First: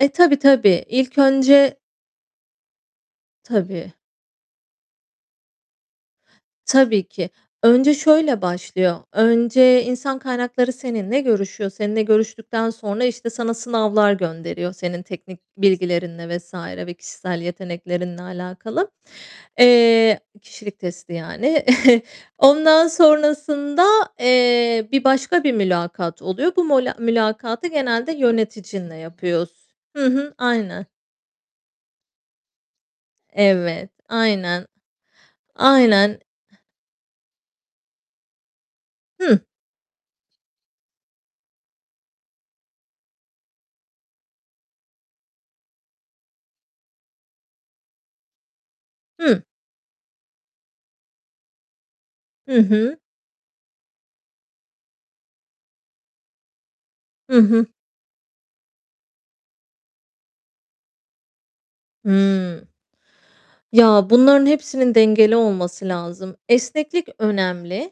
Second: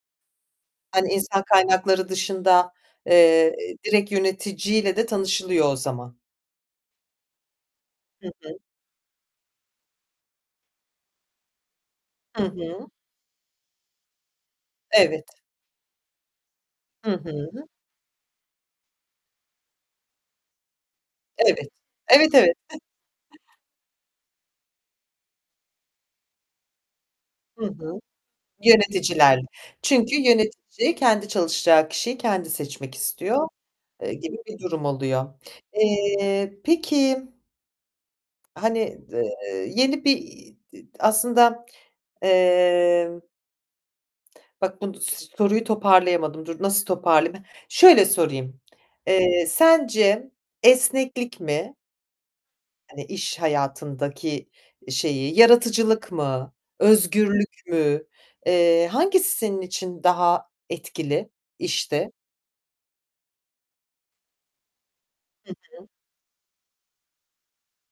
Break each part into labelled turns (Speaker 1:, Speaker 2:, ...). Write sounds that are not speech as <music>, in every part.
Speaker 1: E, tabii, tabii.
Speaker 2: Hani,
Speaker 1: İlk
Speaker 2: insan
Speaker 1: önce
Speaker 2: kaynakları dışında, eee,
Speaker 1: Tabii.
Speaker 2: direkt yöneticiyle de tanışılıyor o zaman.
Speaker 1: Tabii ki. Önce
Speaker 2: Hı
Speaker 1: şöyle
Speaker 2: hı.
Speaker 1: başlıyor. Önce, insan kaynakları seninle görüşüyor, seninle
Speaker 2: Hı
Speaker 1: görüştükten
Speaker 2: hı.
Speaker 1: sonra işte sana sınavlar gönderiyor senin
Speaker 2: Evet.
Speaker 1: teknik bilgilerinle vs. ve
Speaker 2: Hı
Speaker 1: kişisel
Speaker 2: hı.
Speaker 1: yeteneklerinle alakalı. Eee, kişilik testi
Speaker 2: Evet.
Speaker 1: yani. <giggles>
Speaker 2: Evet, evet.
Speaker 1: Ondan
Speaker 2: <giggles>
Speaker 1: sonrasında, eee, bir başka bir mülakat oluyor. Bu molâ
Speaker 2: Hı
Speaker 1: mülakatı
Speaker 2: hı.
Speaker 1: genelde yöneticinle
Speaker 2: Yöneticilerle.
Speaker 1: yapıyors Hı
Speaker 2: Çünkü
Speaker 1: hı, aynen.
Speaker 2: yönetici kendi çalışacağı kişiyi kendi seçmek istiyor,
Speaker 1: Evet,
Speaker 2: eee, gibi bir
Speaker 1: aynen.
Speaker 2: durum oluyor.
Speaker 1: Aynen.
Speaker 2: Eee, peki Hani, d
Speaker 1: Hıh.
Speaker 2: eee, yeni bir i d aslında, emm Bak, bunu s soruyu toparlayamadım. Dur, nasıl toparlayayım. Şöyle sorayım.
Speaker 1: Hıh.
Speaker 2: Eee, sence esneklik mi
Speaker 1: Hı hı.
Speaker 2: hani iş hayatındaki şeyi yaratıcılık mı,
Speaker 1: Hı
Speaker 2: özgürlük
Speaker 1: hı.
Speaker 2: mü? Eee, hangisi senin için daha etkili işte?
Speaker 1: Hımm, ya, bunların hepsinin dengeli
Speaker 2: Hı
Speaker 1: olması
Speaker 2: hı.
Speaker 1: lazım. Esneklik önemli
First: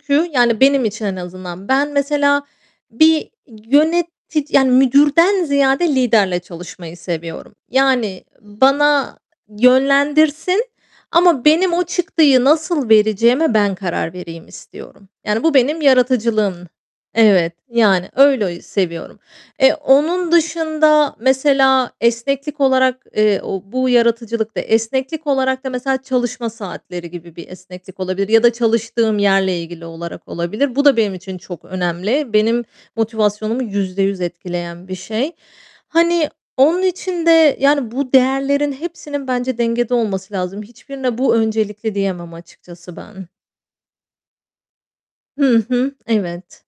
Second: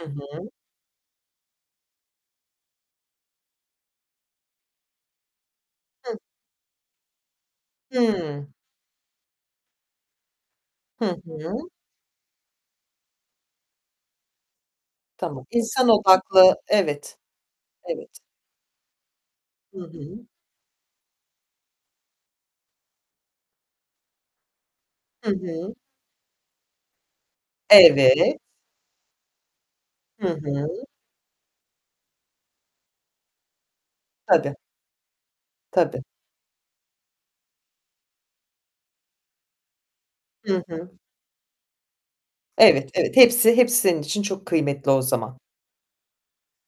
Speaker 2: I hı.
Speaker 1: yani, benim için en azından. Ben mesela bir yönetici yani, müdürden ziyade
Speaker 2: Hıh.
Speaker 1: liderle çalışmayı seviyorum. Yani
Speaker 2: Hıı.
Speaker 1: bana yönlendirsin
Speaker 2: Hı
Speaker 1: ama
Speaker 2: hı.
Speaker 1: benim o çıktıyı nasıl vereceğime ben karar vereyim istiyorum. Yani,
Speaker 2: Tamam.
Speaker 1: bu benim
Speaker 2: İnsan
Speaker 1: yaratıcılığım.
Speaker 2: odaklı. Evet.
Speaker 1: Evet, yani,
Speaker 2: Evet.
Speaker 1: öyle ü seviyorum. Eee,
Speaker 2: Hı hı.
Speaker 1: onun dışında mesela esneklik olarak, eee, o bu yaratıcılıkta, esneklik
Speaker 2: Hı
Speaker 1: olarak da
Speaker 2: hı.
Speaker 1: mesela çalışma saatleri gibi bir esneklik olabilir
Speaker 2: Evet.
Speaker 1: ya da çalıştığım yerle ilgili olarak
Speaker 2: Hı
Speaker 1: olabilir.
Speaker 2: hı.
Speaker 1: Bu da benim için çok önemli. Benim motivasyonumu %100
Speaker 2: Tabii.
Speaker 1: etkileyen bir şey.
Speaker 2: Tabii.
Speaker 1: Hani, onun için de, yani, bu değerlerin hepsinin bence dengede olması lazım.
Speaker 2: Hı hı.
Speaker 1: Hiçbirine bu öncelikli diyemem
Speaker 2: Evet,
Speaker 1: açıkçası
Speaker 2: evet.
Speaker 1: ben.
Speaker 2: Hepsi hepsi senin için çok kıymetli o zaman.
Speaker 1: Hı hı. Evet.